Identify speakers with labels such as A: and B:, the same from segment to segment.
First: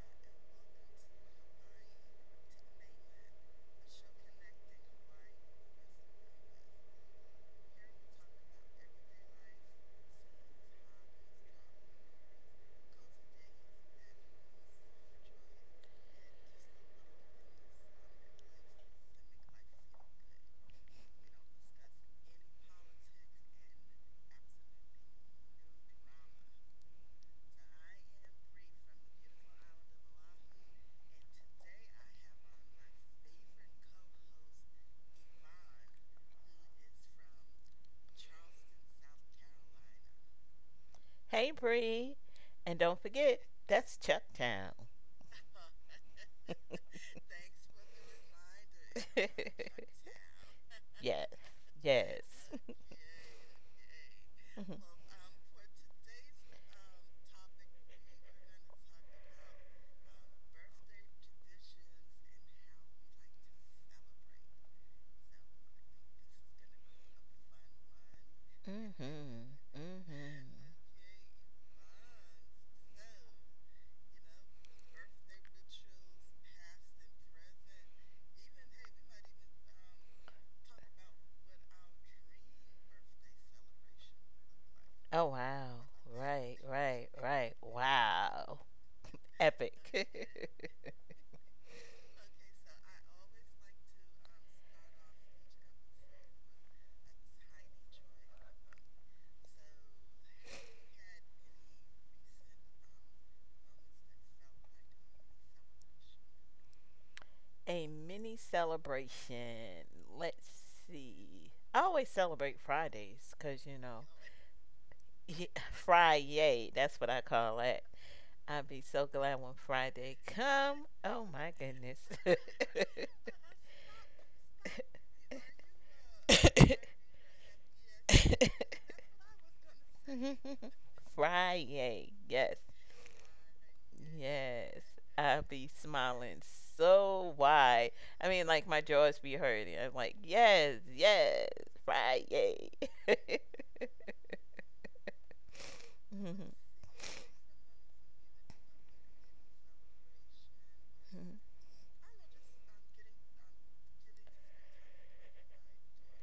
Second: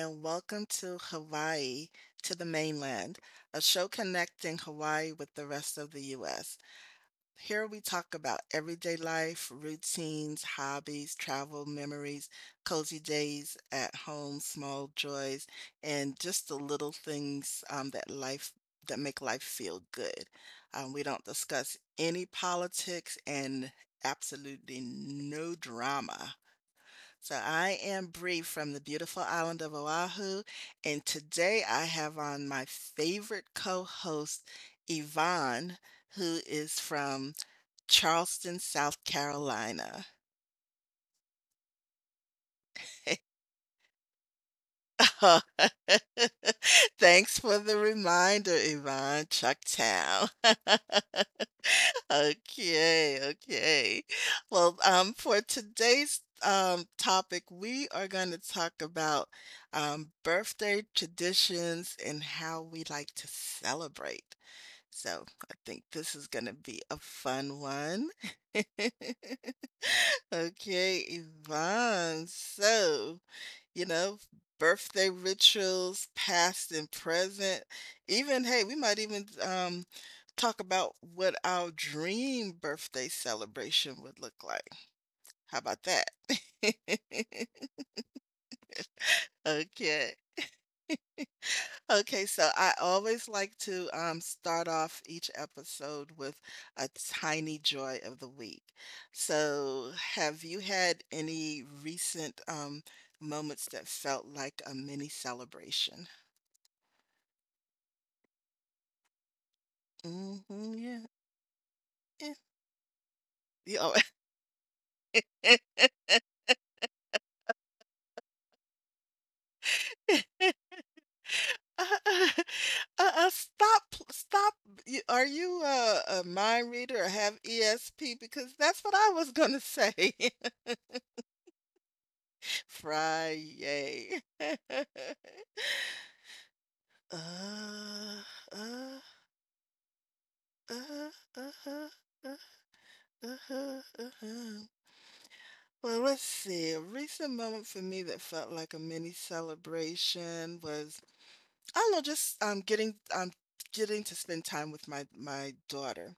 A: and welcome to Hawaii to the mainland, a show connecting Hawaii with the rest of the U.S. Here we talk about everyday life, routines, hobbies, travel memories, cozy days at home, small joys, and just the little things that make life feel good. We don't discuss any politics and absolutely no drama. So I am Bree from the beautiful island of Oahu, and today I have on my favorite co-host, Yvonne, who is from Charleston, South Carolina.
B: Hey, Bree. And don't forget, that's Chucktown. Thanks
A: Thanks for the reminder,
B: the
A: Yvonne.
B: reminder. It
A: Chucktown.
B: yes. Yes.
A: Okay, okay. Well,
B: Well,
A: for today's topic, we are going to talk about birthday traditions and how we like to celebrate. So I think this is going to be a fun one.
B: to talk about mhm. Mhm.
A: Okay, Yvonne. So you know, birthday rituals, past and present. Even, hey, we might even talk about what our dream birthday celebration would look like.
B: Oh
A: How about
B: wow.
A: that?
B: Right, right, right. Wow. Epic.
A: Okay. Okay, so I always like to start off each episode with a tiny joy of the week. So, have you had any recent moments that felt like a mini celebration?
B: A mini celebration. Let's
A: Hmm, yeah.
B: see. I always
A: Eh,
B: celebrate Fridays because, you
A: You know,
B: know, yeah, Friday, that's what I call it. I'd be so glad when Friday come. Oh my
A: uh,
B: goodness.
A: uh, stop, stop. Are you a mind reader or have ESP? Because that's what I was going to say.
B: Friday, yes.
A: Friday.
B: Yes, I'll be smiling
A: uh,
B: so wide.
A: uh,
B: I mean, like my
A: uh,
B: jaws be hurting. I'm like, yes,
A: uh,
B: yes,
A: uh,
B: Friday.
A: uh, uh, uh. Well, let's
B: Mhm.
A: see. A recent moment for me that felt like a mini celebration was, I don't know, just getting to spend time with my daughter.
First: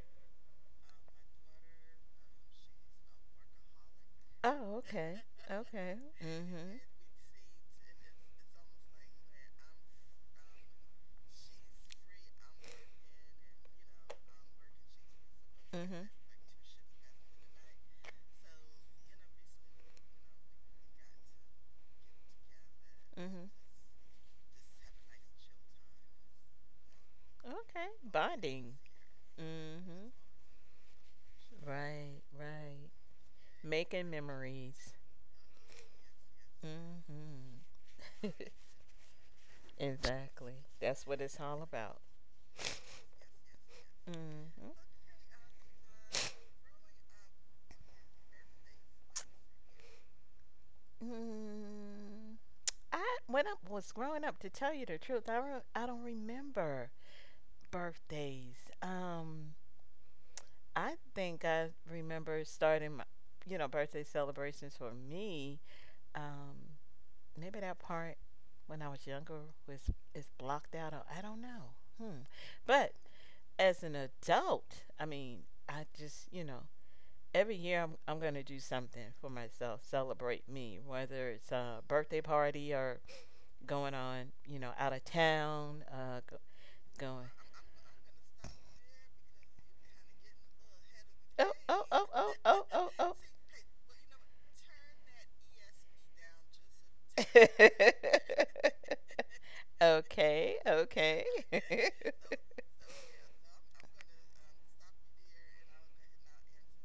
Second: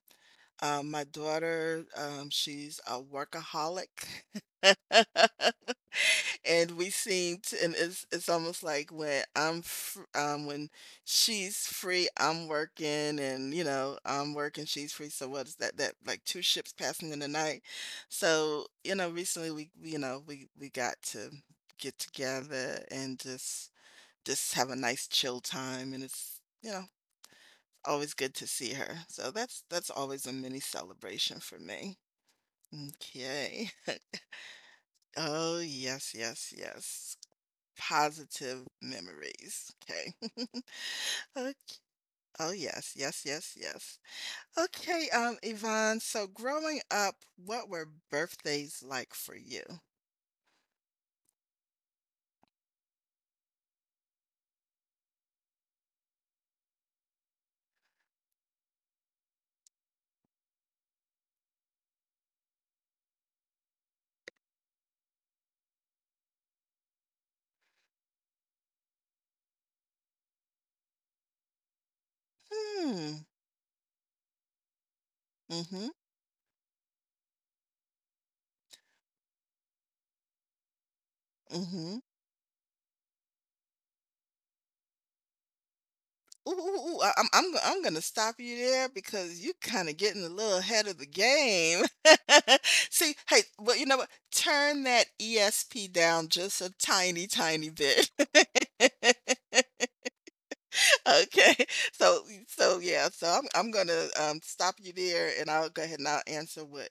A: My daughter, she's a workaholic.
B: Oh, okay, okay.
A: And
B: Mhm,
A: we seem to, and it's almost like when I'm fr when she's free, I'm working, and you know I'm working, she's free. So what is that? That
B: mhm,
A: like two ships passing in the night. So you know, recently we, you know we got to get together and
B: mhm.
A: just have a nice chill time, and it's you know
B: Okay,
A: always good to see
B: bonding.
A: her. So that's
B: Mhm.
A: always a mini celebration for me.
B: Right, right.
A: Okay.
B: Making memories.
A: Oh, yes, yes, yes.
B: Mhm.
A: Positive memories. Okay.
B: exactly. That's what it's
A: Okay.
B: all about.
A: Oh, yes, yes, yes, yes.
B: Mhm.
A: Okay, Yvonne, so growing up, what were birthdays like for you?
B: Mm, I when I was growing up, to tell you the truth, I don't remember birthdays. I think I remember starting my, you know, birthday celebrations for me. Um, maybe that part when I was younger was is blocked out. Or, I don't know. Hmm. But
A: Hmm.
B: as an adult, I mean, I
A: Mm-hmm.
B: just you know. Every year, I'm going to do something for myself, celebrate me, whether it's a
A: Mm-hmm.
B: birthday party or going on, you know, out of town, go,
A: Ooh, ooh, ooh, I- I'm
B: going,
A: I'm I'm gonna stop you there because you kind of getting a little ahead of the
B: oh,
A: game.
B: oh, oh, oh, oh, oh,
A: See,
B: oh.
A: hey, well, you know what? Turn that ESP down just a tiny, tiny bit.
B: Okay, okay.
A: Okay, so so yeah, so I'm gonna stop you there, and I'll go ahead and I'll answer what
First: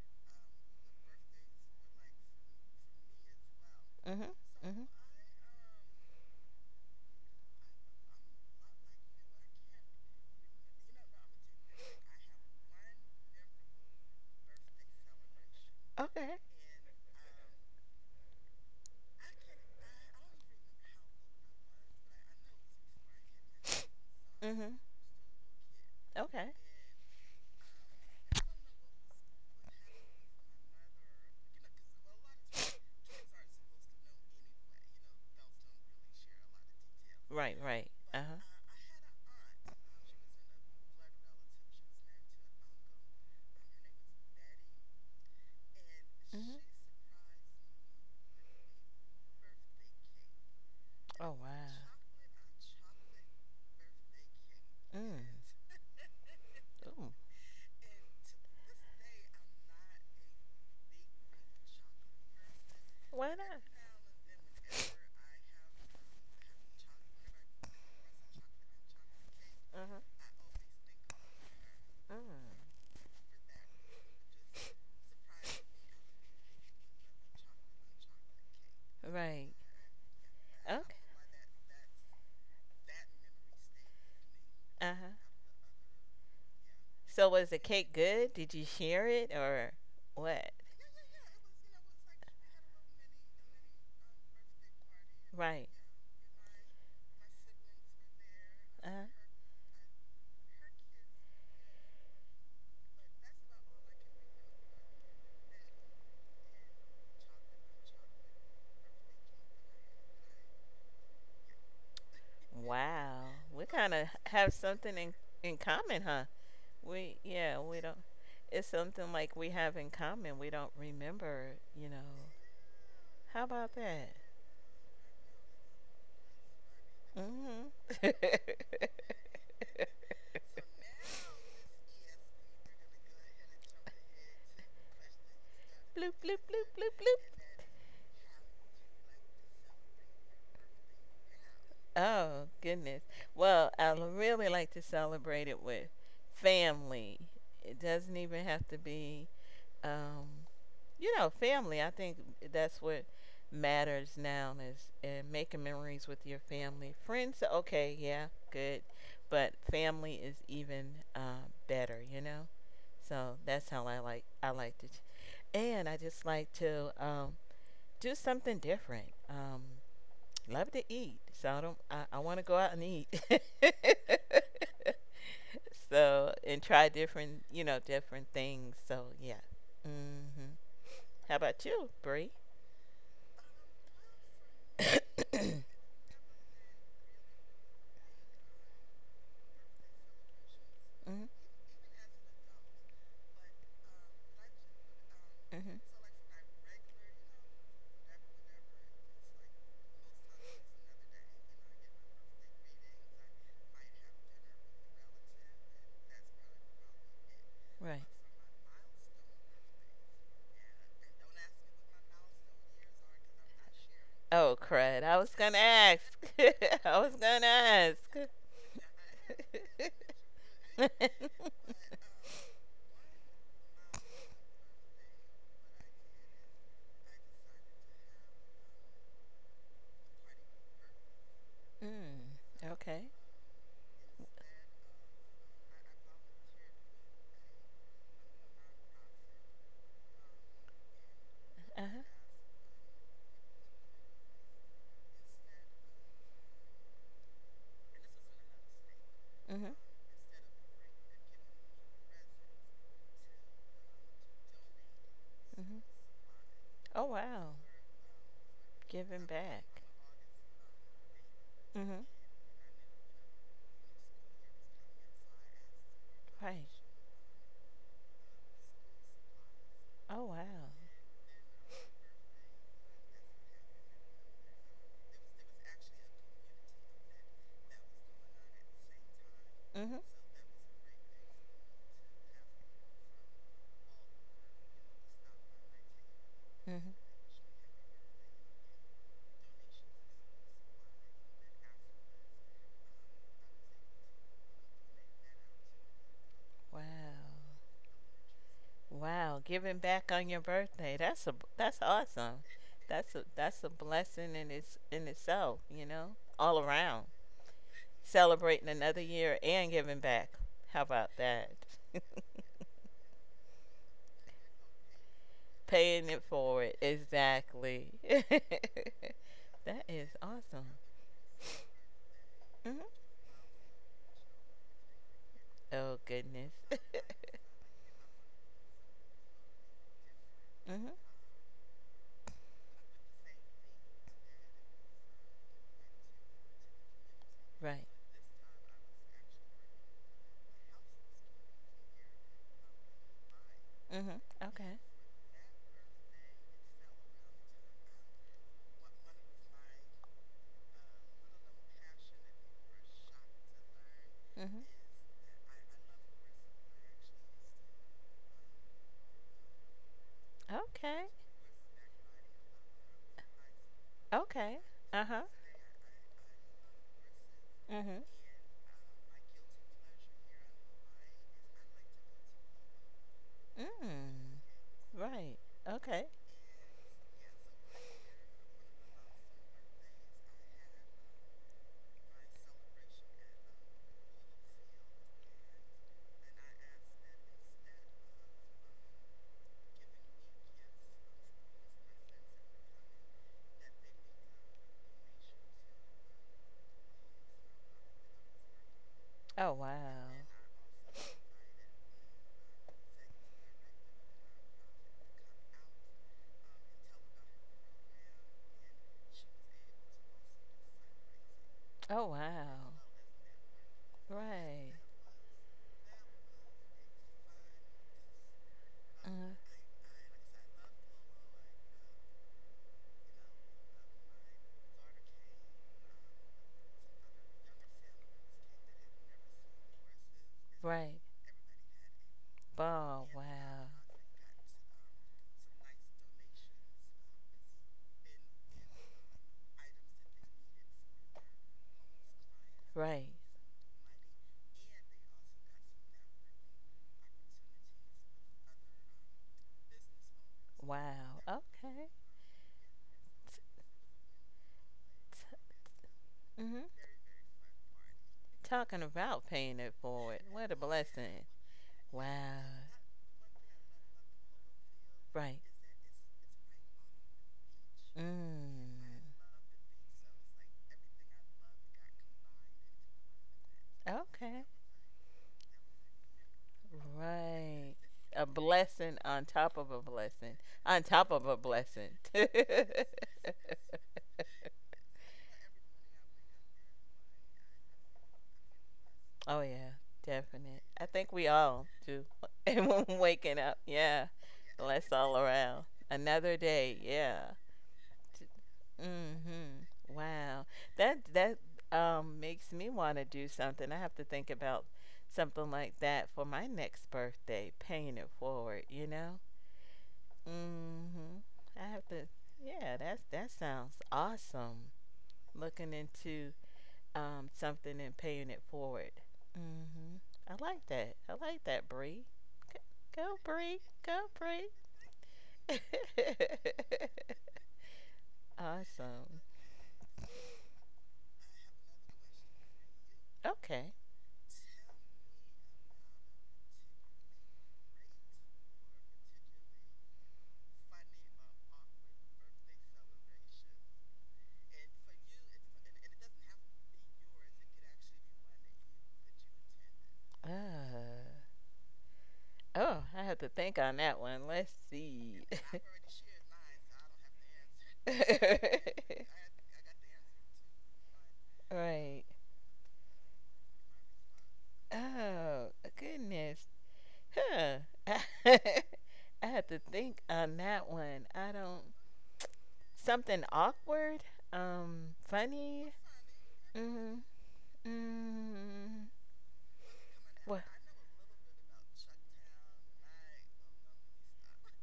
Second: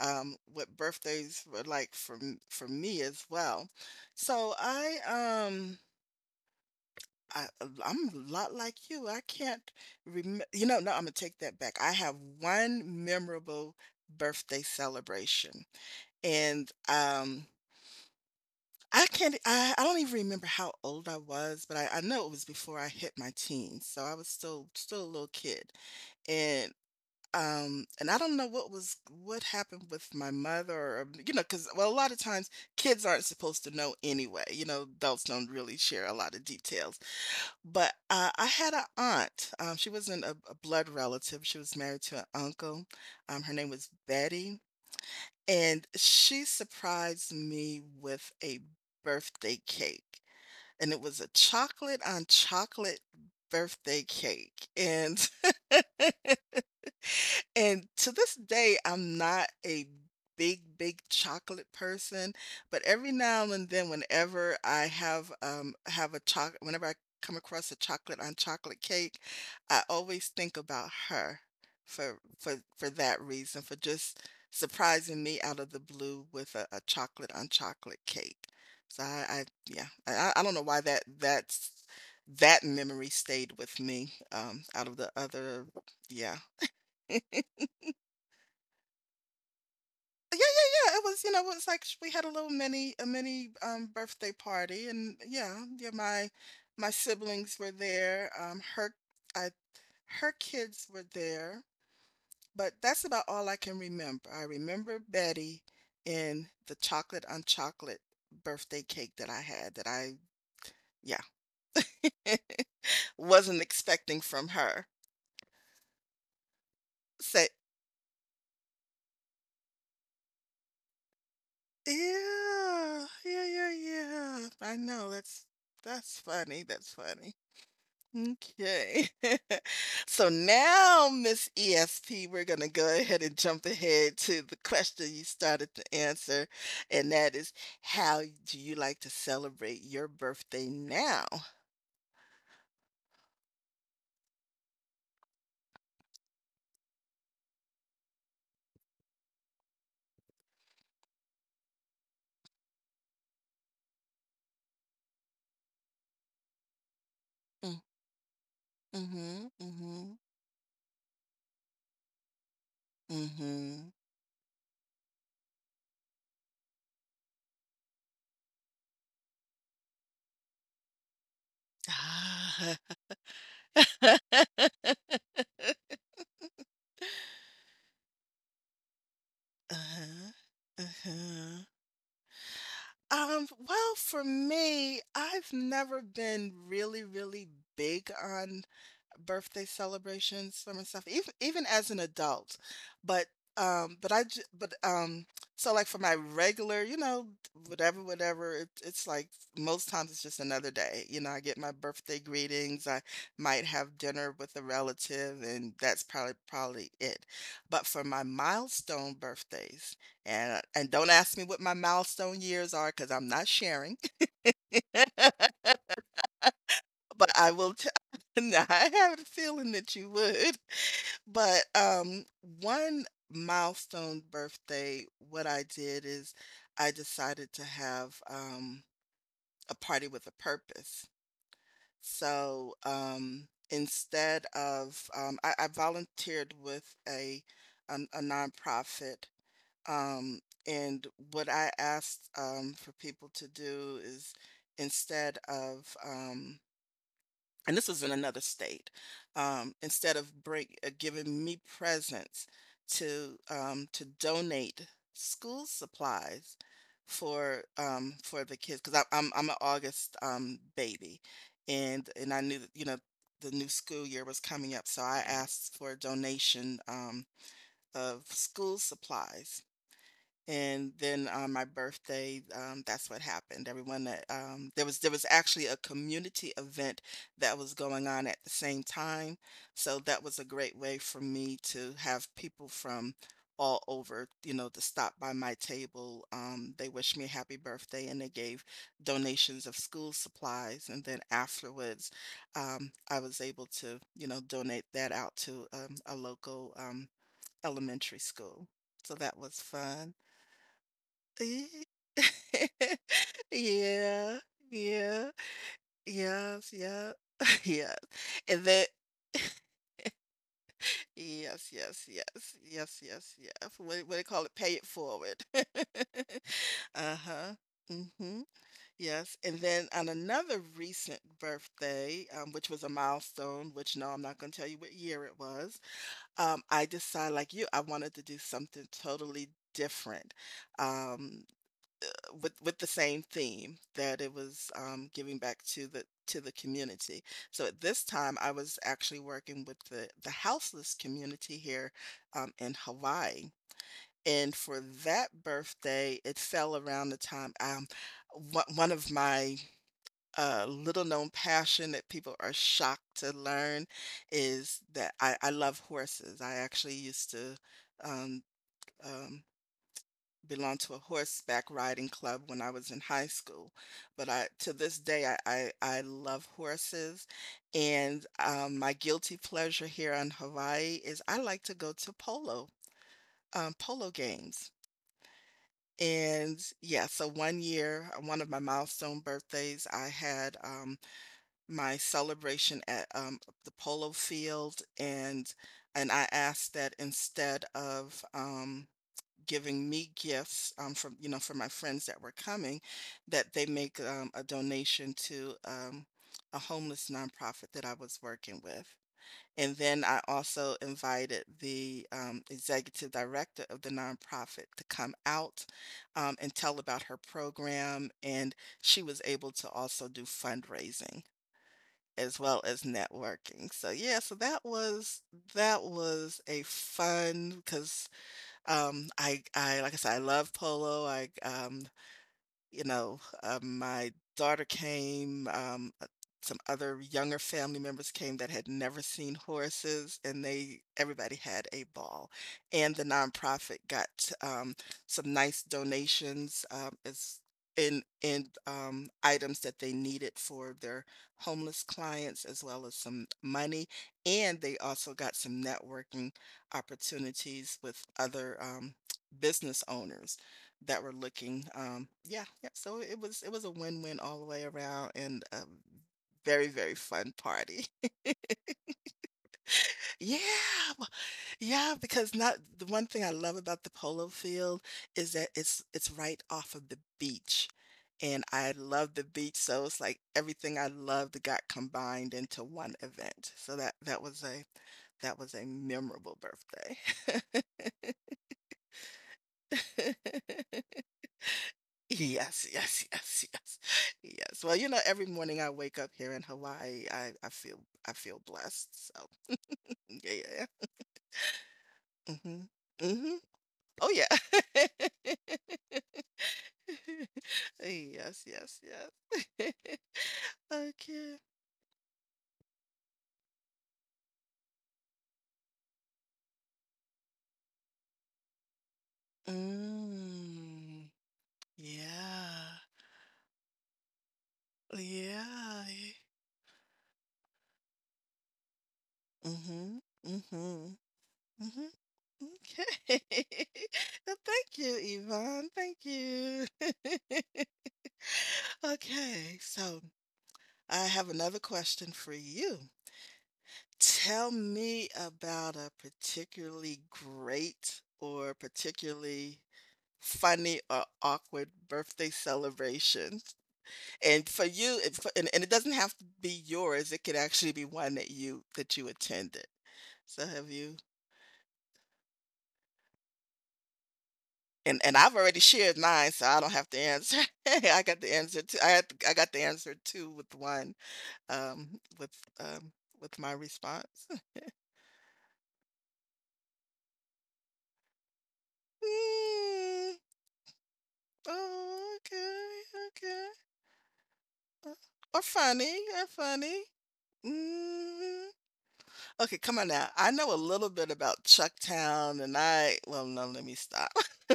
A: um what birthdays were like for for me as well.
B: Mhm,
A: So
B: mhm.
A: I I'm a lot like you. I can't remember. You know, no, I'm gonna take that back. I have one memorable birthday celebration,
B: Okay.
A: and I can't. I don't even remember how old I was, but I know it was before I hit my teens, so I was still
B: Mhm.
A: still a little kid,
B: Okay.
A: and. And I don't know what was what happened with my mother, or you know, because well, a lot of times kids aren't supposed to know anyway. You know, adults don't really share a lot of details.
B: Right, right.
A: But,
B: Uh-huh.
A: I had an aunt, she wasn't a blood relative, she was married to an uncle, her name was Betty, and she
B: Mhm.
A: surprised me with a birthday cake, and it was a
B: Oh, wow.
A: chocolate on chocolate birthday cake,
B: Mm.
A: and
B: Ooh.
A: And to this day, I'm not a big, big chocolate person, but every
B: Why
A: now
B: not?
A: and then, whenever I have a chocolate, whenever I come across a chocolate on chocolate cake, I
B: Mhm.
A: always think about her for for
B: Mm.
A: for that reason, for just surprising me out of the blue with a chocolate on chocolate cake. So I
B: Right.
A: yeah, I don't know why
B: Okay.
A: that that memory stayed with me out of
B: Uh
A: the
B: huh.
A: other, yeah.
B: So was the cake good? Did you share it or
A: Yeah,
B: what?
A: yeah, yeah. It was, you know, it was like we had a little mini a mini birthday party and yeah,
B: Right.
A: yeah, my siblings were there.
B: Uh huh.
A: I Her kids were there, but that's about all I can remember. I remember Betty in the chocolate on chocolate birthday cake that I had that I yeah,
B: Wow. We
A: wasn't
B: kind of
A: expecting
B: have
A: from her.
B: something in common, huh? We
A: Say,
B: yeah. We don't. It's something like we have in common. We don't remember. You know.
A: yeah,
B: How
A: yeah,
B: about
A: yeah,
B: that?
A: yeah. I know that's funny. That's funny.
B: Mm-hmm.
A: Okay. So now, Miss ESP, we're going to go ahead and jump ahead to the question you started to
B: bloop bloop
A: answer,
B: bloop bloop
A: and
B: bloop.
A: that is, how do you like to celebrate your birthday now?
B: Oh goodness. Well, I really like to celebrate it with family. It doesn't even have to be um, you know, family. I think that's what matters now is and making memories with your family. Friends,
A: Mm,
B: okay, yeah, good,
A: mhm,
B: but family
A: mhm,
B: is even better. You know, so that's how
A: mhm.
B: I like to, and I just like to do something different. Love to eat, so I don't. I want to go out
A: Ah,
B: and eat. So and try different, you know, different things. So yeah.
A: uh-huh,
B: Hmm, how about
A: uh-huh.
B: you, Bree?
A: Well, for me,
B: hmm
A: I've never been really, really big on birthday celebrations, summer stuff,
B: hmm
A: even even as an adult. But um, but I j- but um, so like for my regular, you know, it's like most times it's just another day. You know, I get my birthday greetings. I might have dinner with a relative, and that's probably it. But
B: Right.
A: for my milestone birthdays, and don't ask me what my milestone years are because 'cause I'm not sharing.
B: Oh, crud. I was going to ask. I was going
A: But
B: to
A: I will
B: ask.
A: t Nah, I have a feeling that you would. But, one milestone birthday, what I did is I decided to have, a party with a purpose.
B: Mm,
A: So,
B: okay.
A: instead of, I volunteered with a nonprofit. Um, and what I
B: Uh-huh.
A: asked for people to do is instead of, um, and this is in another state,
B: hmm
A: giving me presents to donate school
B: hmm
A: supplies
B: Oh, wow.
A: for the kids because
B: Giving
A: I'm an
B: back.
A: August baby,
B: Hmm
A: and I knew that you know the new school year was coming up, so I asked for a
B: Right.
A: donation of school supplies
B: Oh, wow.
A: and then on my birthday, that's what happened. Everyone that there was actually a community event that was going on at the same time. So
B: hmm
A: that was a great way for me to have people from all over, you know, to stop by my table.
B: hmm
A: They wished me a happy birthday and they gave donations of school supplies. And then afterwards, I was able to, you know, donate that out to a
B: Wow.
A: local elementary school. So
B: Wow,
A: that was
B: giving back
A: fun.
B: on your birthday. That's a that's
A: Ye
B: awesome. That's a blessing
A: Yeah,
B: in its in
A: yeah,
B: itself, you know? All
A: yes,
B: around.
A: yeah, yeah,
B: Celebrating
A: and then
B: another year and giving back. How about that?
A: yes, yes, yes, yes, yes, yes. What do they call it? Pay it forward.
B: Paying it forward.
A: Uh-huh.
B: Exactly.
A: Mm-hmm. Yes. And
B: That
A: then
B: is
A: on
B: awesome.
A: another recent birthday, which
B: Hmm
A: was a milestone, which no, I'm not gonna tell you what year it was.
B: Oh goodness.
A: I decided like you, I wanted to do something totally different.
B: Mhm.
A: Um, with with the same theme that it was giving back to the community. So
B: Right.
A: at this time, I was actually working with the houseless community here in Hawaii.
B: Mhm.
A: And
B: Okay.
A: for that birthday, it fell around the time one of my little known passion that people are shocked to learn
B: Mhm.
A: is that I love horses. I actually used to um, um, belonged to a
B: Okay.
A: horseback riding club when I was in high school. But I,
B: Okay.
A: to this
B: Uh-huh.
A: day, I love horses.
B: Mhm.
A: And my guilty pleasure here on Hawaii is I like to go to polo, polo
B: Mm.
A: games.
B: Right. Okay.
A: And yeah, so one year, on one of my milestone birthdays, I had my celebration at the polo field, and I asked that instead of giving me gifts from you know from my friends that were coming that they make a donation to a homeless nonprofit that I was working with.
B: Oh
A: And
B: wow.
A: then I also invited the executive director of the nonprofit to come out and tell about her program. And she was able to also do fundraising
B: Oh
A: as well
B: wow.
A: as networking. So yeah, so
B: Right.
A: that was a fun because
B: Uh,
A: I like I said, I love polo. I you know, my daughter came, some other younger family members came that had never seen horses, and they
B: right.
A: everybody had a ball. And
B: Ball.
A: the
B: Wow.
A: nonprofit got um, some nice donations as in items that they needed for their homeless clients, as well as
B: Right.
A: some money. And they also got some networking opportunities with other business owners that
B: Wow.
A: were looking.
B: Okay.
A: Yeah, yeah. So it was a win-win all the way around and
B: T-
A: a
B: mhm.
A: very, very fun party.
B: Talking about paying it forward.
A: Yeah,
B: What a
A: w-
B: blessing.
A: yeah,
B: Wow.
A: because not the one thing I love about the polo field
B: Right.
A: is that it's right off of the beach. And I
B: Mm.
A: love the beach, so it's like everything I loved got combined into one event. So
B: Okay.
A: that was a memorable birthday.
B: Right. A blessing on top of a blessing. On top of a blessing.
A: Yes, yes, yes, yes, yes. Every morning I wake up here in Hawaii, I feel blessed. So
B: Oh yeah, definite.
A: yeah,
B: I think we all do.
A: mm-hmm,
B: Everyone waking
A: mm-hmm.
B: up, yeah,
A: Oh yeah.
B: bless all around. Another day, yeah.
A: Yes, yes, yes.
B: Mhm. Wow. That
A: Okay.
B: makes me want to do something. I have to think about something like that for my next birthday, paying it forward, you know?
A: Mm,
B: Mhm. I have to Yeah,
A: yeah,
B: that's that sounds awesome. Looking
A: yeah, yeah.
B: into something and paying it forward. Hmm
A: Mm-hmm,
B: I like
A: mm-hmm,
B: that. I like that,
A: mm-hmm.
B: Bree. Go,
A: Okay.
B: Bree. Go,
A: Well,
B: Bree.
A: thank you, Yvonne. Thank you.
B: Awesome.
A: Okay, so I have another question for you.
B: Okay.
A: Tell me about a particularly great or particularly funny or awkward birthday celebration. And for you, it, for- and it doesn't have to be yours. It could actually be one that you attended.
B: Uh,
A: So have you?
B: oh, I have to think on that one. Let's
A: And
B: see.
A: I've already shared mine, so I don't have to answer. I got the answer too. I got the answer too with one
B: Right.
A: um with um with my response.
B: Oh, goodness. Huh. I have to think
A: Mm.
B: on that one. I don't.
A: Oh, okay,
B: Something
A: okay.
B: awkward?
A: Uh, Or
B: Funny?
A: funny, or funny.
B: Mm-hmm.
A: hmm
B: Mm-hmm.
A: Okay, come on now. I
B: What?
A: know a little bit about Chucktown, and I well, no, let me stop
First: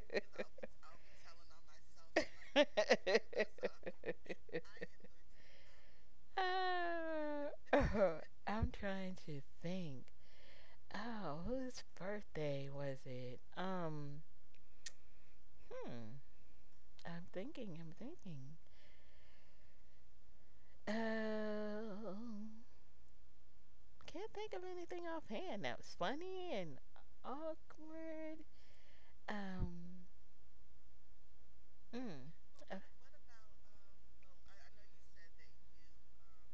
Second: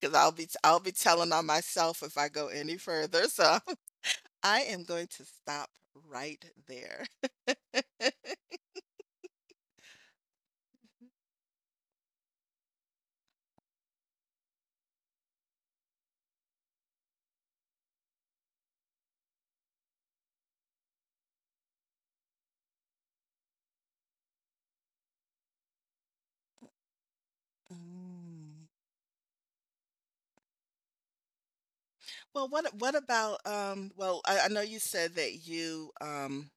A: because I'll be telling on myself if I go any further. So I am going to stop right there.
B: Uh, I'm trying to think. Oh, whose birthday was it? Hmm. I'm thinking, I'm thinking. Oh, can't think of anything offhand that was funny and awkward.
A: Mm.
B: Um, mm,
A: Well, what
B: uh,
A: what about Well, I know you said that you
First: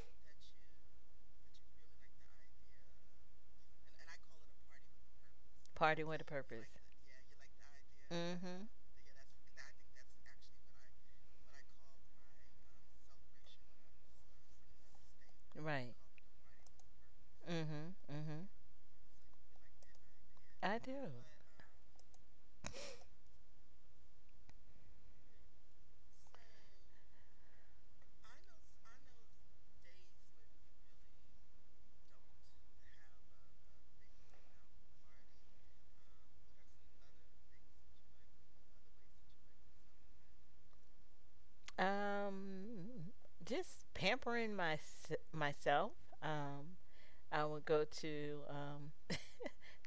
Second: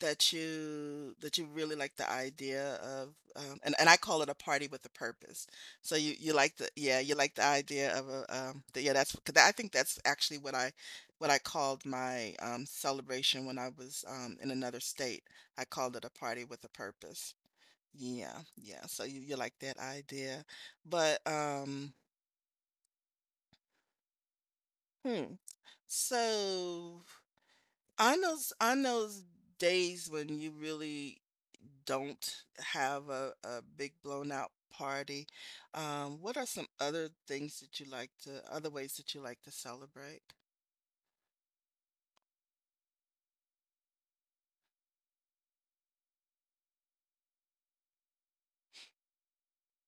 A: that you really like the idea of and, I call it a party with a purpose. So
B: party
A: you
B: with a
A: you like
B: purpose.
A: the yeah, you like the idea of
B: Mm-hmm.
A: yeah, that's 'cause I think that's actually what I called my celebration when I was in another state. I
B: Right.
A: called it a party with a purpose.
B: Mm-hmm.
A: Yeah,
B: Mm-hmm.
A: yeah. So you like that idea.
B: I do.
A: But hmm. So on those days when you really don't have a big blown out party. What are some other things that you like to, other ways that you like to celebrate?
B: Um, just pampering my myself. Um, I would go to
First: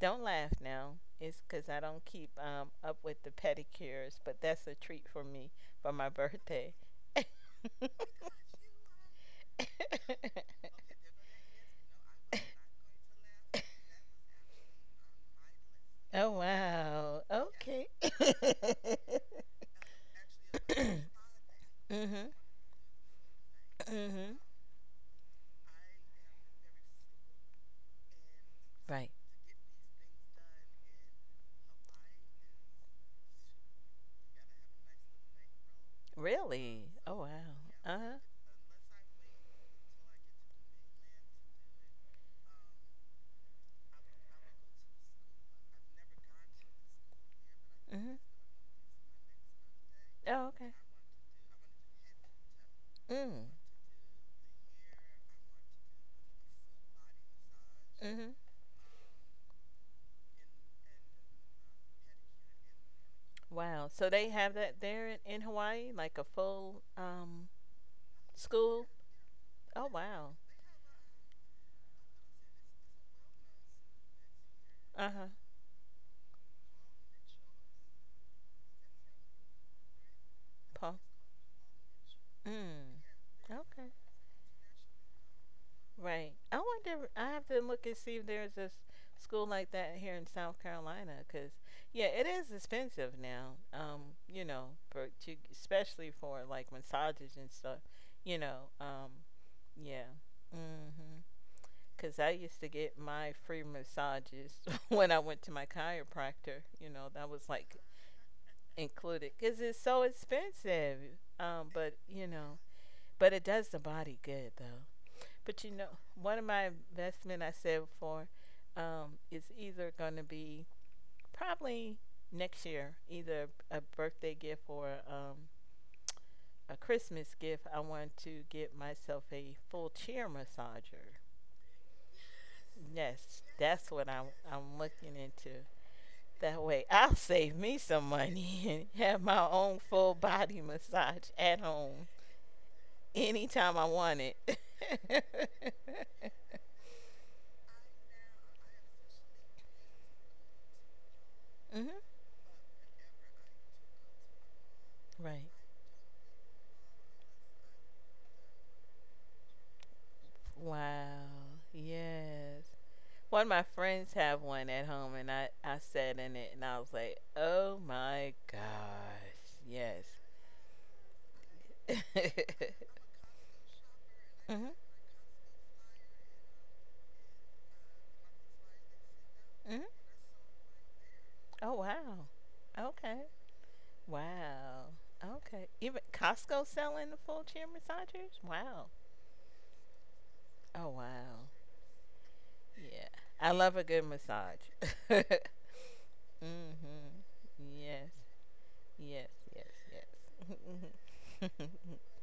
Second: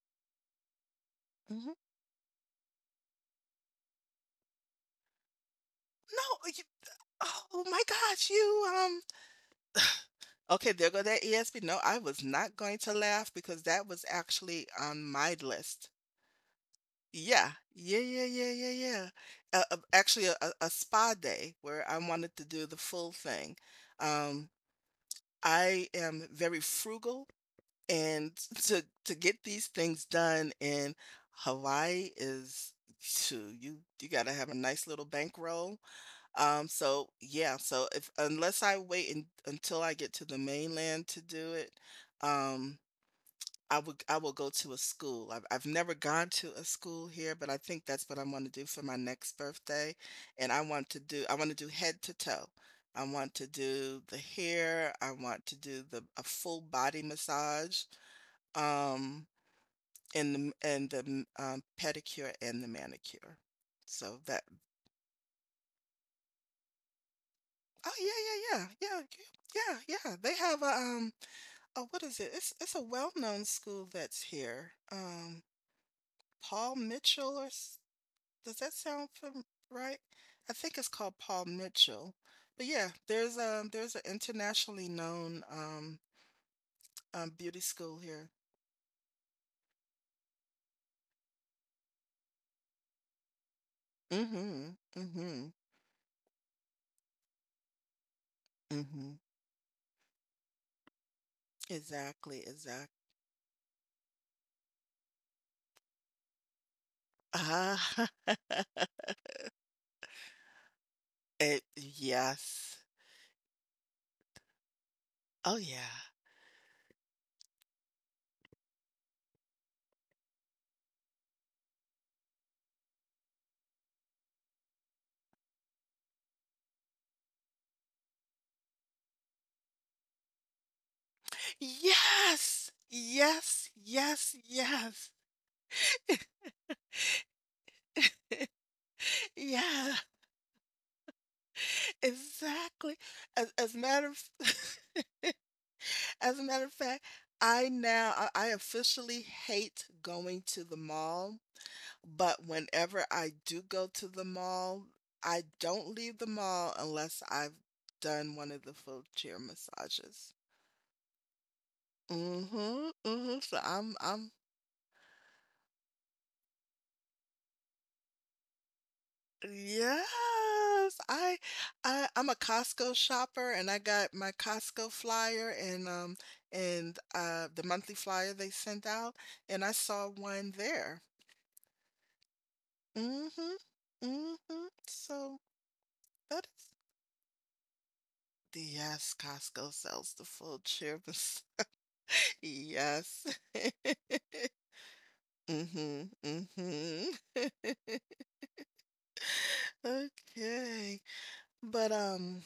B: don't laugh now. It's because
A: hmm
B: I don't keep up with the pedicures, but that's a treat for me for my
A: No, you,
B: birthday.
A: oh my gosh, you, okay, there go that ESP. No, I was not going to laugh because that was actually on my list.
B: Oh wow.
A: Yeah,
B: Okay.
A: yeah, yeah, yeah, yeah, yeah. Actually, a spa day where I
B: Mhm.
A: wanted to do the full thing.
B: Mhm.
A: Um, I am very frugal. And
B: Right.
A: to get these things done in Hawaii is shoot, you gotta have a nice little bankroll.
B: Really?
A: So
B: Oh
A: yeah,
B: wow.
A: so
B: Uh
A: if
B: huh.
A: unless I until I get to the mainland to do it, um, I will go to a school. I've never gone to a school here, but I think that's what
B: Mhm.
A: I want to do for my next birthday.
B: Oh
A: And
B: okay.
A: I want to do head to toe. I want to
B: Mm.
A: do the hair. I want to do the a full body massage,
B: Mhm.
A: um, and the pedicure and the manicure.
B: Wow. So
A: So
B: they
A: that
B: have that there in Hawaii, like a full
A: Oh yeah, yeah,
B: school.
A: yeah, yeah, yeah,
B: Oh
A: yeah, yeah.
B: wow.
A: They have a um oh what is it, it's a well-known school that's here.
B: Uh huh.
A: Paul Mitchell or does that sound right, I think it's
B: Paul.
A: called Paul Mitchell, but yeah
B: Mm. Okay.
A: there's an internationally known
B: Right. I wonder. I have
A: beauty
B: to look
A: school
B: and see if
A: here.
B: there's a s- school like that here in South Carolina, because yeah, it is expensive now. You know,
A: Mm-hmm,
B: for to
A: mm-hmm,
B: especially for like massages and stuff. You know.
A: mm-hmm,
B: Yeah. Mhm. Because I
A: exactly,
B: used to
A: exactly.
B: get my free massages when I went to my chiropractor. You know, that was like
A: Ah.
B: included because it's so expensive.
A: It,
B: But you know,
A: yes.
B: but it does the body good though.
A: Oh,
B: But you
A: yeah.
B: know, one of my investment I said before is either going to be probably next year, either a birthday gift or a Christmas gift. I want to get myself a full chair massager.
A: Yes!
B: Yes,
A: Yes,
B: that's what
A: yes,
B: I'm
A: yes.
B: looking into. That way, I'll save me some money and have my
A: Yeah,
B: own full body massage at home
A: exactly. As a
B: anytime I
A: matter of
B: want it.
A: As a matter of fact, I now I officially hate going to the mall,
B: hmm
A: but whenever I do go to the mall, I
B: Right.
A: don't leave the mall unless I've done one of the full chair massages.
B: Wow. Yes.
A: Mhm, mhm. So
B: One of my
A: I'm
B: friends have one at home, and I sat in it and I was like, oh my gosh. Yes.
A: yes, I I'm a Costco shopper and I got my
B: hmm
A: Costco flyer and the monthly flyer they sent out and I
B: hmm
A: saw one there.
B: Oh, wow. Okay.
A: Mm-hmm. Mm-hmm.
B: Wow.
A: So
B: Okay. Even
A: that
B: Costco selling the full chair massagers?
A: is
B: Wow.
A: Yes, Costco sells the full
B: Oh
A: chips.
B: wow.
A: Yes.
B: Yeah. I love a good massage. Mhm.
A: Mm-hmm. Mm-hmm.
B: Yes. Yes, yes,
A: Okay.
B: yes.
A: But
B: Mhm.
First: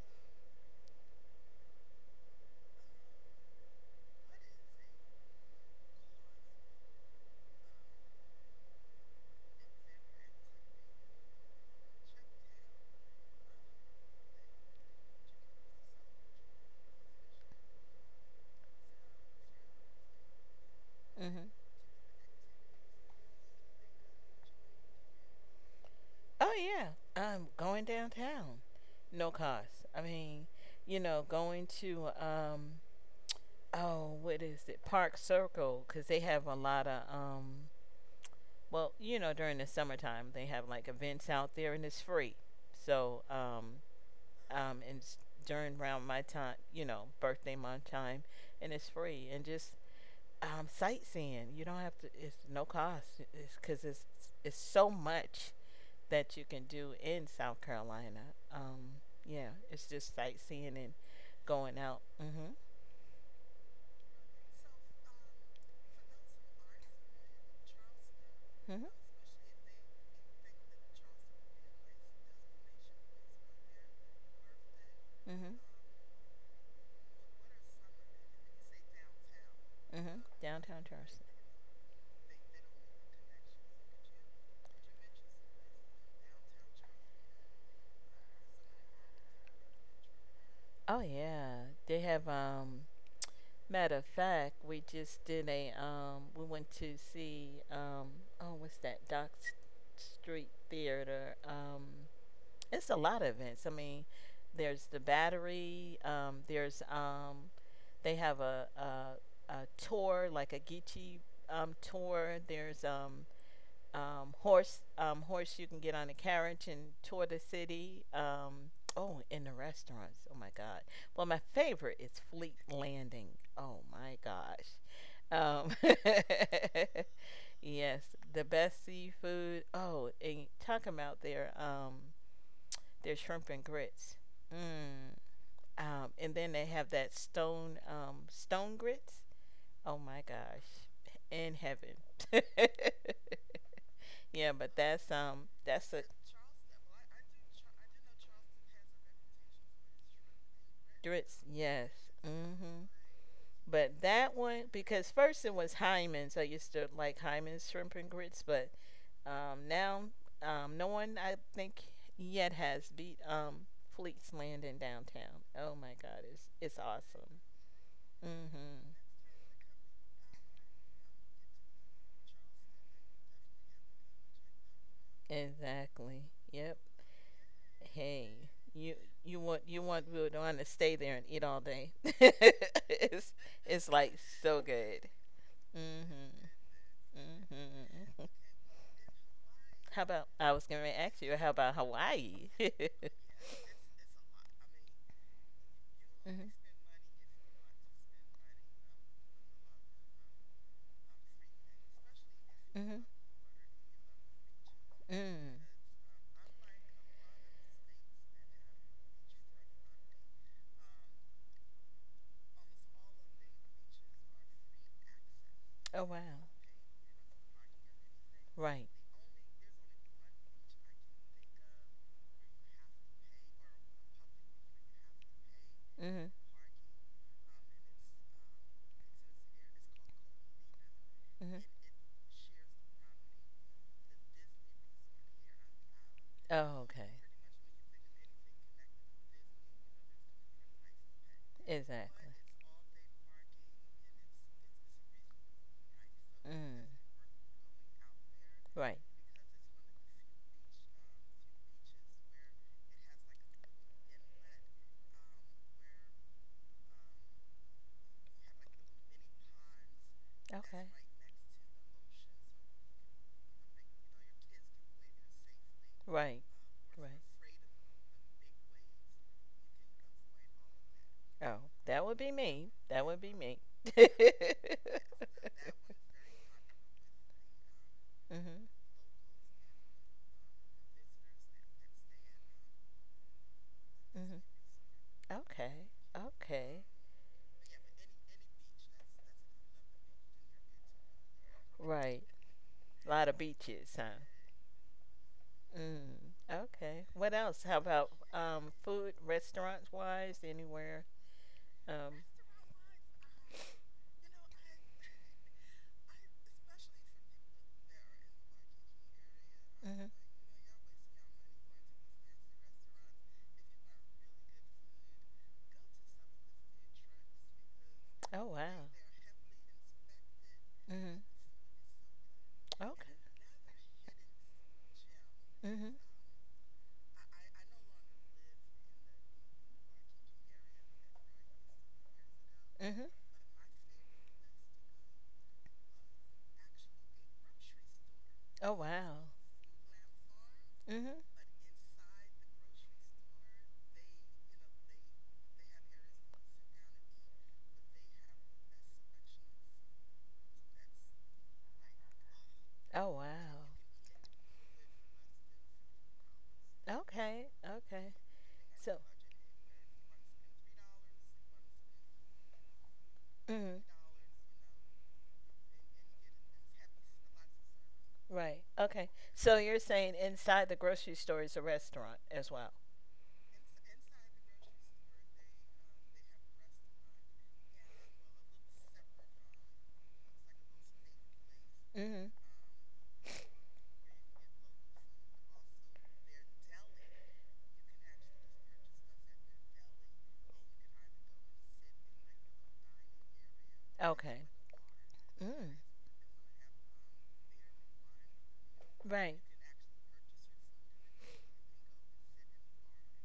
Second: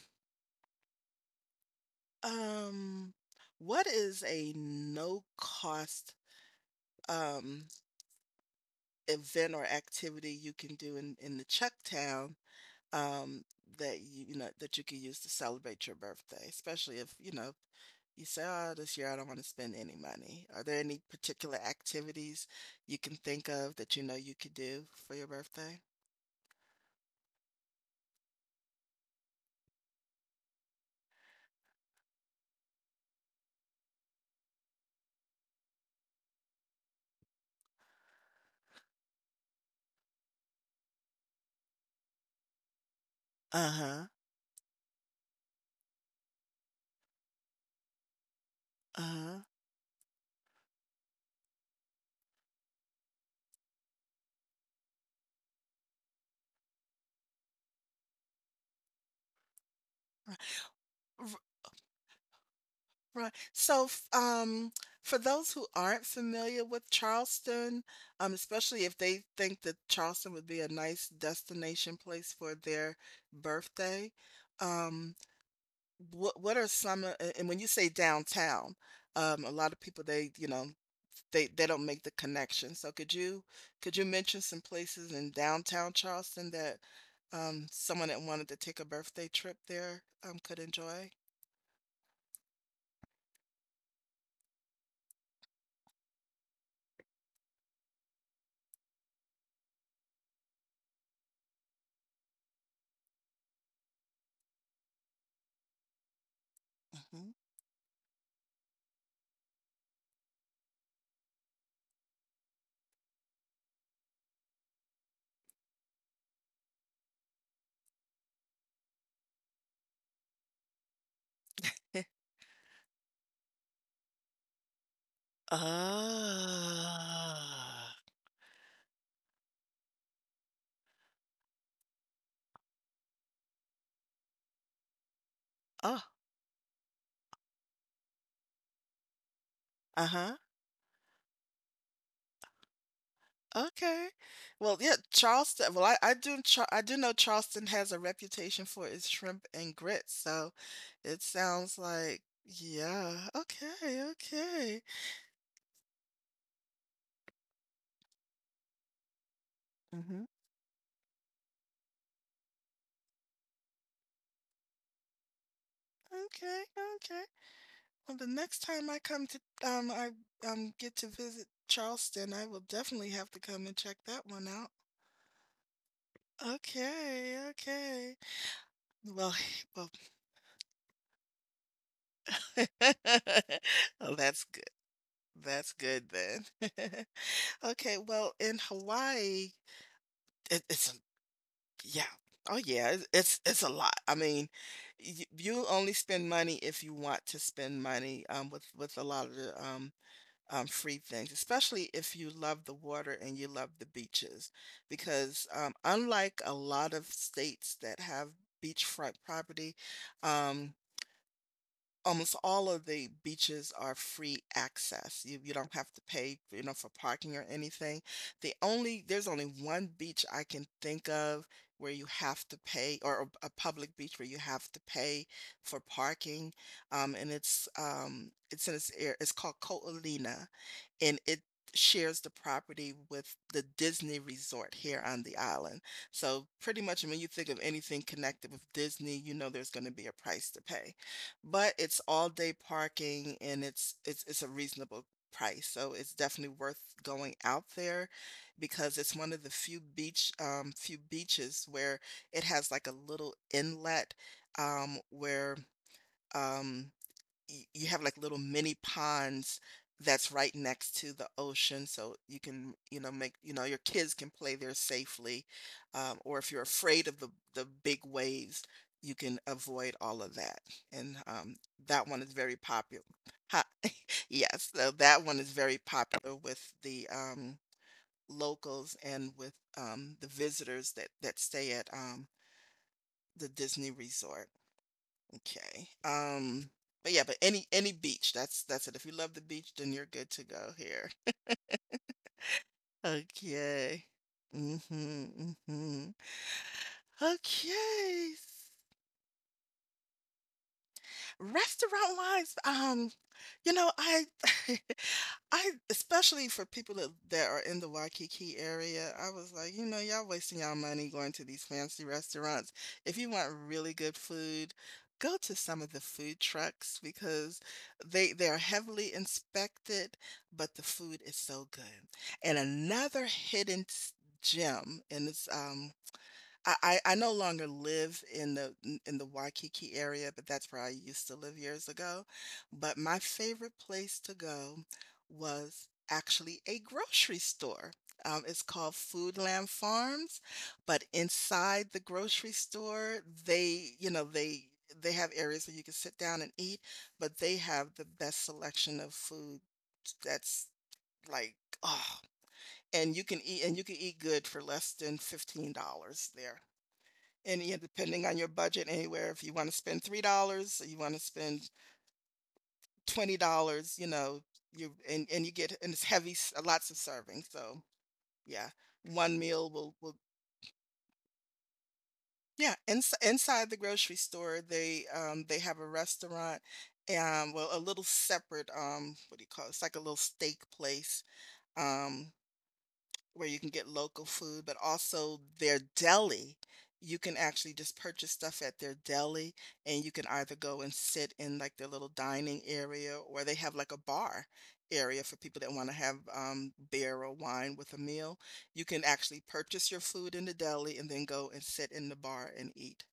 A: Um, what is a no cost um event or activity you can do in the Chucktown um that you know that you can use to celebrate your birthday, especially if you know you say, "Oh, this year I don't want to spend any money." Are there any
B: Mhm.
A: particular activities you can think of that you know you could do for your birthday?
B: Oh yeah. Going downtown. No cost. I mean, you know, going to oh, what is it? Park Circle cuz they have a lot of well, you know, during the summertime they have like events out there and it's free. So,
A: Uh-huh.
B: and s- during around my time, you know, birthday month time, and it's
A: Uh-huh.
B: free and just sightseeing. You don't have to. It's no cost. It's because it's so much that you can do in South Carolina. Yeah, it's just sightseeing and going out. Mm-hmm.
A: Right. So, for those who aren't familiar with Charleston, especially if
B: Mm-hmm.
A: they think that Charleston would be a nice destination place for their birthday, um,
B: Mm-hmm.
A: what are some of, and when you say downtown, a lot of people
B: Mm-hmm. Downtown Charleston.
A: they don't make the connection. So could you mention some places in downtown Charleston that someone that wanted to take a birthday trip there could enjoy?
B: Oh yeah, they have matter of fact, we just did a we went to see oh what's that Doc S- Street Theater. It's a lot of events. I mean, there's the Battery, there's
A: Mhm.
B: they have a tour like a Geechee tour. There's horse you can get on a carriage and tour the city. Oh, in the restaurants. Oh my God. Well, my favorite is Fleet Landing. Oh my gosh.
A: Oh.
B: Um, yes, the best seafood. Oh, and talking about their shrimp and grits. Mm.
A: Oh,
B: And then they have that stone grits. Oh
A: uh-huh.
B: my gosh, in heaven.
A: Okay. Well,
B: Yeah,
A: yeah,
B: but
A: Charleston. Well, I
B: that's
A: do
B: a
A: Char- I do know Charleston has a reputation for its shrimp and grits, so it
B: Dritz,
A: sounds
B: yes.
A: like
B: mm hmm
A: yeah. Okay,
B: But that
A: okay.
B: one, because first it was Hyman's. I used to like Hyman's shrimp and grits, but now
A: Hmm.
B: no one I think yet has beat Fleet's Landing downtown. Oh my God,
A: Okay,
B: it's
A: okay.
B: awesome.
A: Well, the
B: Mm
A: next
B: hmm
A: time I come to I get to visit Charleston, I will definitely have to come and check that one out.
B: Exactly. Yep.
A: Okay, okay.
B: Hey, you
A: Well,
B: you
A: well,
B: want Rodon to stay there and eat all day. it's it's like
A: well, that's
B: so
A: good.
B: good.
A: That's good then.
B: Mhm.
A: Okay,
B: Mhm.
A: well, in Hawaii,
B: How about I
A: it,
B: was gonna
A: it's
B: ask you? How about
A: yeah.
B: Hawaii?
A: Oh yeah, it,
B: Mhm.
A: it's a lot. I mean, you only spend money if you want to spend money, with a lot of the free things, especially if you love the
B: Mhm.
A: water and you love the beaches, because
B: Mm.
A: unlike a lot of states that have beachfront property, um, almost all of the beaches are free access. You don't have to
B: Oh
A: pay,
B: wow.
A: you know, for parking or anything.
B: Right.
A: There's only one beach I can think of where you have to pay, or a public beach where you have to pay for
B: Mhm.
A: parking. And it's in this air. It's called Ko'olina, and it
B: Mhm.
A: shares the property with the Disney Resort here on the island. So
B: Oh
A: pretty much
B: okay.
A: when you think of anything connected with Disney, you know there's going to be a price to pay. But it's
B: Exactly.
A: all-day parking and it's a reasonable price, so it's definitely worth
B: Mm.
A: going out there because
B: Right.
A: it's one of the few beach, few beaches where it has, like, a little inlet, um, where, um you have like little mini ponds that's right
B: Okay.
A: next to the ocean so you can, you know, make, you know, your kids can play there safely, or
B: Right.
A: if you're afraid of
B: Right.
A: the big waves you can avoid all of that, and
B: Oh,
A: that
B: that
A: one
B: would
A: is
B: be
A: very
B: me.
A: popular.
B: That would be me.
A: Yes, so that one is very popular with the
B: Mhm.
A: locals and with, the visitors that that stay at the Disney
B: Mhm.
A: Resort. Okay.
B: Okay. Okay.
A: But yeah, but any beach, that's it. If you love the beach, then you're good to go here.
B: Right. A lot of beaches,
A: Okay.
B: huh?
A: Mm-hmm. Mm-hmm.
B: Mm. Okay. What else? How about
A: Okay.
B: food, restaurants wise, anywhere?
A: Restaurant
B: Um.
A: wise, you know, I I, especially for people that that are in the Waikiki area, I was like, you know,
B: Mhm.
A: y'all wasting y'all money going to these fancy restaurants. If you want really good food, go to some of the food trucks because
B: Oh
A: they are
B: wow.
A: heavily inspected, but the food
B: Mhm.
A: is so good. And
B: Okay.
A: another hidden gem, and it's
B: Mhm.
A: I no longer live in the Waikiki area, but that's where I used to live years ago, but
B: Mhm.
A: my favorite place to go was actually a grocery store. It's
B: Oh
A: called
B: wow.
A: Foodland Farms, but
B: Mhm.
A: inside the grocery store, they, you know, they have areas where you can sit down and eat, but they have the best selection of food that's like, oh, and
B: Oh
A: you
B: wow.
A: can eat, and you can eat good for less than $15 there.
B: Okay.
A: And yeah,
B: Okay.
A: depending on your budget,
B: So.
A: anywhere if you want to spend $3, you want to spend twenty
B: Mhm.
A: dollars, you know, you and you get, and it's heavy, lots of servings. So yeah,
B: Right. Okay.
A: one
B: So
A: meal
B: you're
A: will will
B: saying inside the grocery store is a restaurant as
A: yeah.
B: well.
A: Inside the grocery store, they have a restaurant, well a little separate, what do you call it? It's like a little steak place. Um
B: Hmm
A: where you can get local food, but also their deli. You can actually just purchase stuff at their deli, and you can either go and sit in like their little dining area, or they have like a
B: Okay.
A: bar area for people
B: Mm.
A: that want to have, beer or wine with a meal. You can
B: Right.
A: actually purchase your food in the deli and then go and sit in the bar and eat.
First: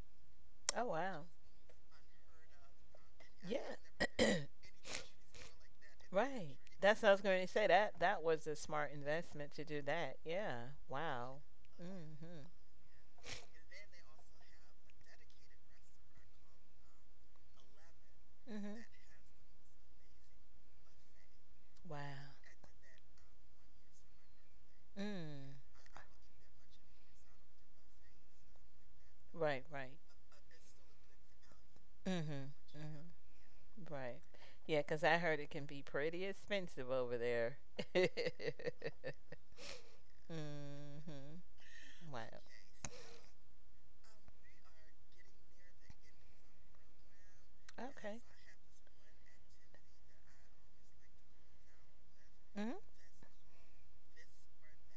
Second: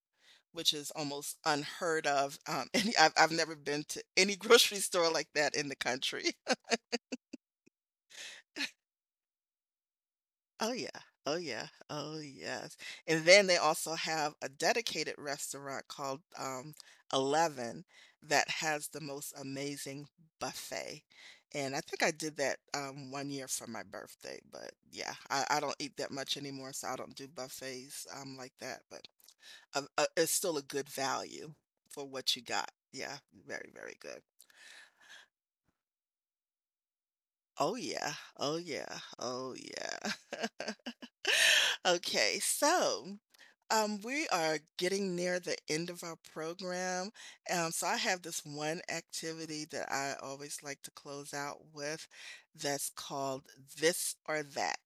A: Which
B: Oh
A: is
B: wow.
A: almost unheard of. Any, I've never
B: Yeah.
A: been to any grocery store like that in the country.
B: right. That's what I was going to say. That that was a smart investment to do that. Yeah.
A: Oh yeah.
B: Wow.
A: Oh yeah. Oh
B: Mm-hmm.
A: yes. And then they also have a dedicated restaurant called, Eleven, that
B: Mm-hmm.
A: has the most amazing buffet. And I
B: Wow.
A: think I did that, one year for my birthday, but yeah,
B: Mm.
A: I don't eat that much anymore, so I don't do buffets, like that. But
B: Right. Right.
A: it's still a good value for
B: Mm-hmm.
A: what you got. Yeah,
B: Mm-hmm.
A: very, very
B: Right.
A: good.
B: Yeah, because I heard it can be pretty expensive over there.
A: Oh yeah. Oh
B: Mm-hmm.
A: yeah. Oh yeah.
B: Wow.
A: Okay, so, we are getting near the end of our program. So I
B: Okay.
A: have this one activity that I always like to close out with
B: Mm-hmm.
A: that's called This or That.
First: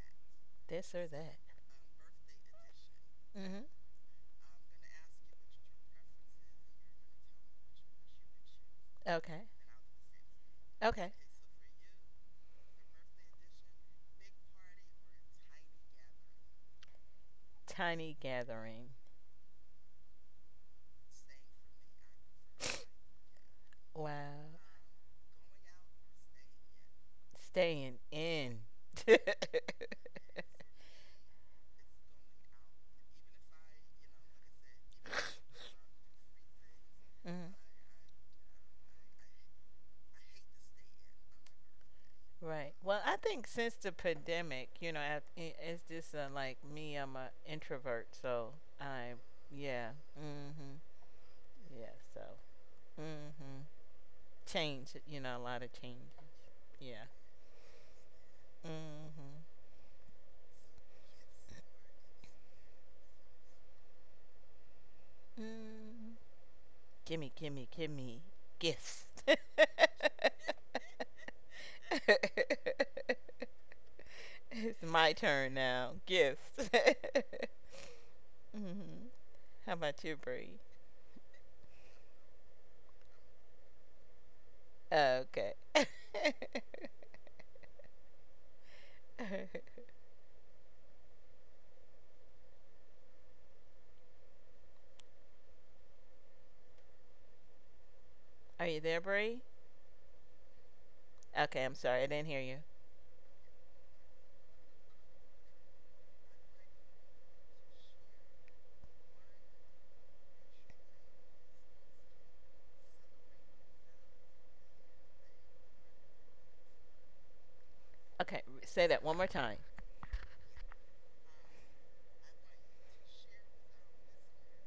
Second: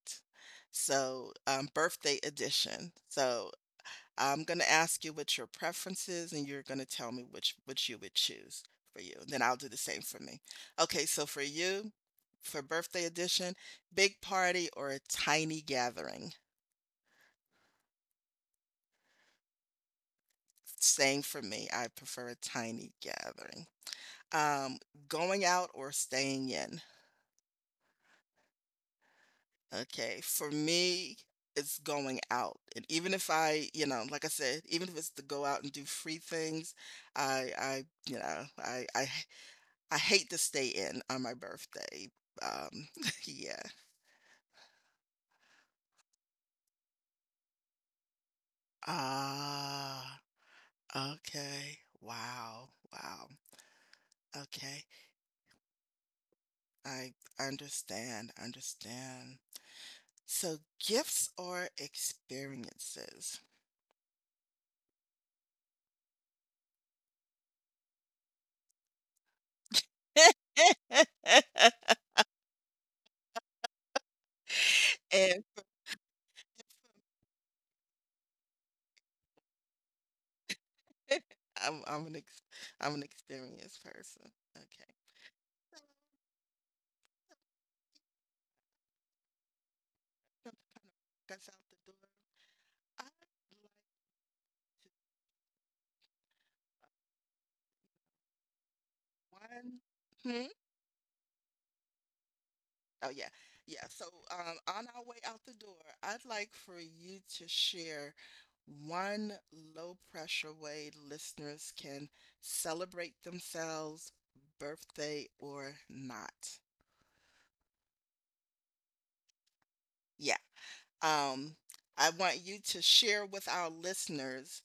B: This or
A: So,
B: that.
A: birthday edition. So
B: Mm-hmm.
A: I'm going to ask you what your preference is, and you're going to tell me which you would choose for you. Then
B: Okay.
A: I'll do the same for me. Okay,
B: Okay.
A: so for you, for birthday edition, big party or a tiny gathering?
B: Tiny gathering.
A: Same for me. I prefer a tiny gathering.
B: Wow.
A: Um, Going out or staying in?
B: Staying in.
A: Okay, for me, it's going out. And even if I, you know, like I said, even if it's to go out and do free things, I,
B: Mhm.
A: I, you know, I hate to stay in on my birthday.
B: Right.
A: Um,
B: Well, I think
A: yeah.
B: since the pandemic, you know, it's just like me. I'm an introvert, so I, yeah,
A: Ah,
B: mhm,
A: okay.
B: yeah. So,
A: Wow. Wow.
B: mhm,
A: Okay.
B: change. You know, a lot of change. Yeah.
A: I understand. Understand.
B: Mhm.
A: So gifts are experiences.
B: Mm. Gimme, gimme, gimme gifts. It's my
A: And
B: turn now. Gifts. hmm How about you, Bree?
A: I'm an I'm an experienced person. Okay.
B: Okay.
A: So that's out the door. I like
B: Are you there, Bree?
A: to one. Hmm?
B: Okay, I'm sorry, I didn't hear you.
A: Oh yeah. Yeah. So on our way out the door, I'd like for you to share one low pressure way listeners can celebrate themselves, birthday or not.
B: Okay, say that one more time.
A: Yeah. Um, I want you to share with our listeners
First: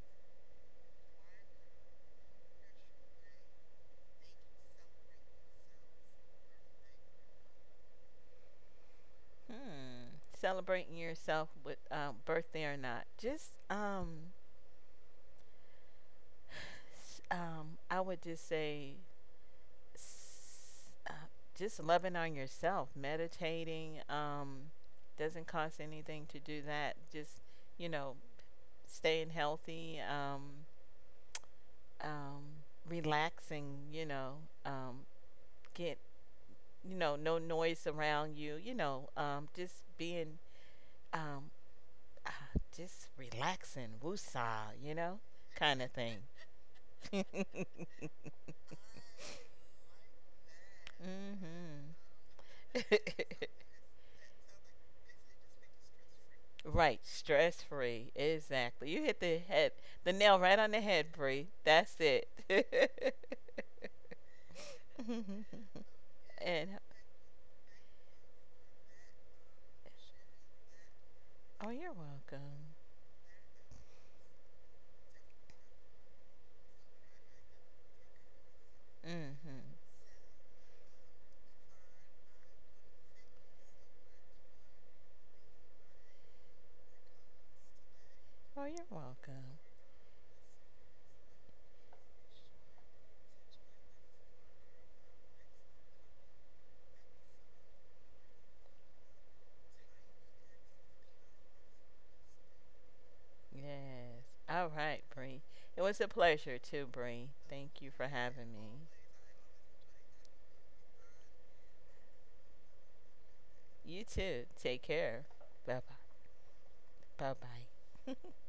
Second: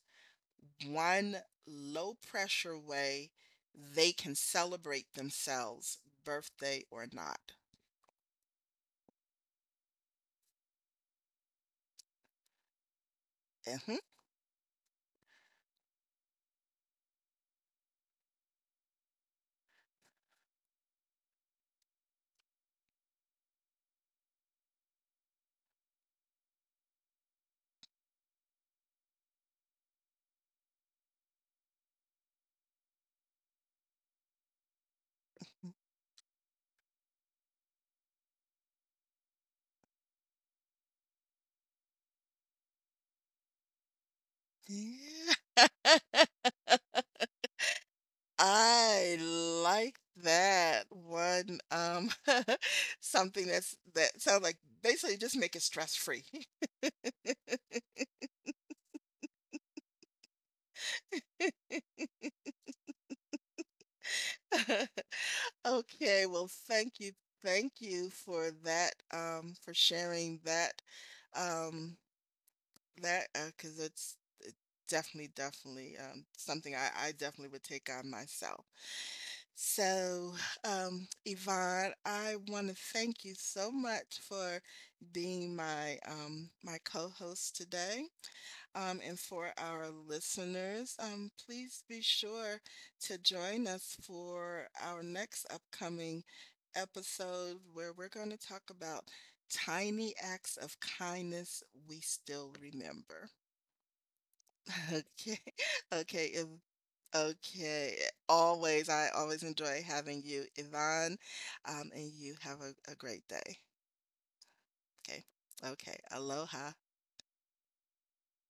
A: one low pressure way they can celebrate themselves, birthday or not.
B: Hmm. Celebrating yourself with birthday or not? Just
A: Mhm.
B: s- I would just say, s- uh, just loving on yourself, meditating. Doesn't cost anything to do that. Just you know, staying healthy, um, relaxing, you know, um, get, you know, no noise around you, you know, just being, um, uh, just relaxing, woosah, you know,
A: Yeah.
B: kind of thing. hmm
A: I like that one. Something that's that sounds like basically just make it stress free.
B: Right, stress free, exactly. You hit the head, the nail right on the head, Bree. That's it.
A: Okay, well,
B: And
A: thank you. Thank you for that, for sharing that.
B: oh, you're
A: Um,
B: welcome.
A: Because it's it definitely, definitely, something I definitely would take on myself.
B: Hmm
A: So, Yvonne, I wanna thank you so much for being my, my co-host today.
B: Oh, you're
A: And for
B: welcome.
A: our listeners, please be sure to join us for our next upcoming episode where we're gonna talk about tiny acts of kindness we still remember.
B: Yes. All right,
A: Okay.
B: Bree. It was a
A: Okay. If,
B: pleasure too, Bree. Thank you
A: okay.
B: for having me.
A: I always enjoy having you, Yvonne. And you have a great day.
B: You too. Take
A: Okay.
B: care. Bye
A: Okay. Aloha.
B: bye. Bye bye.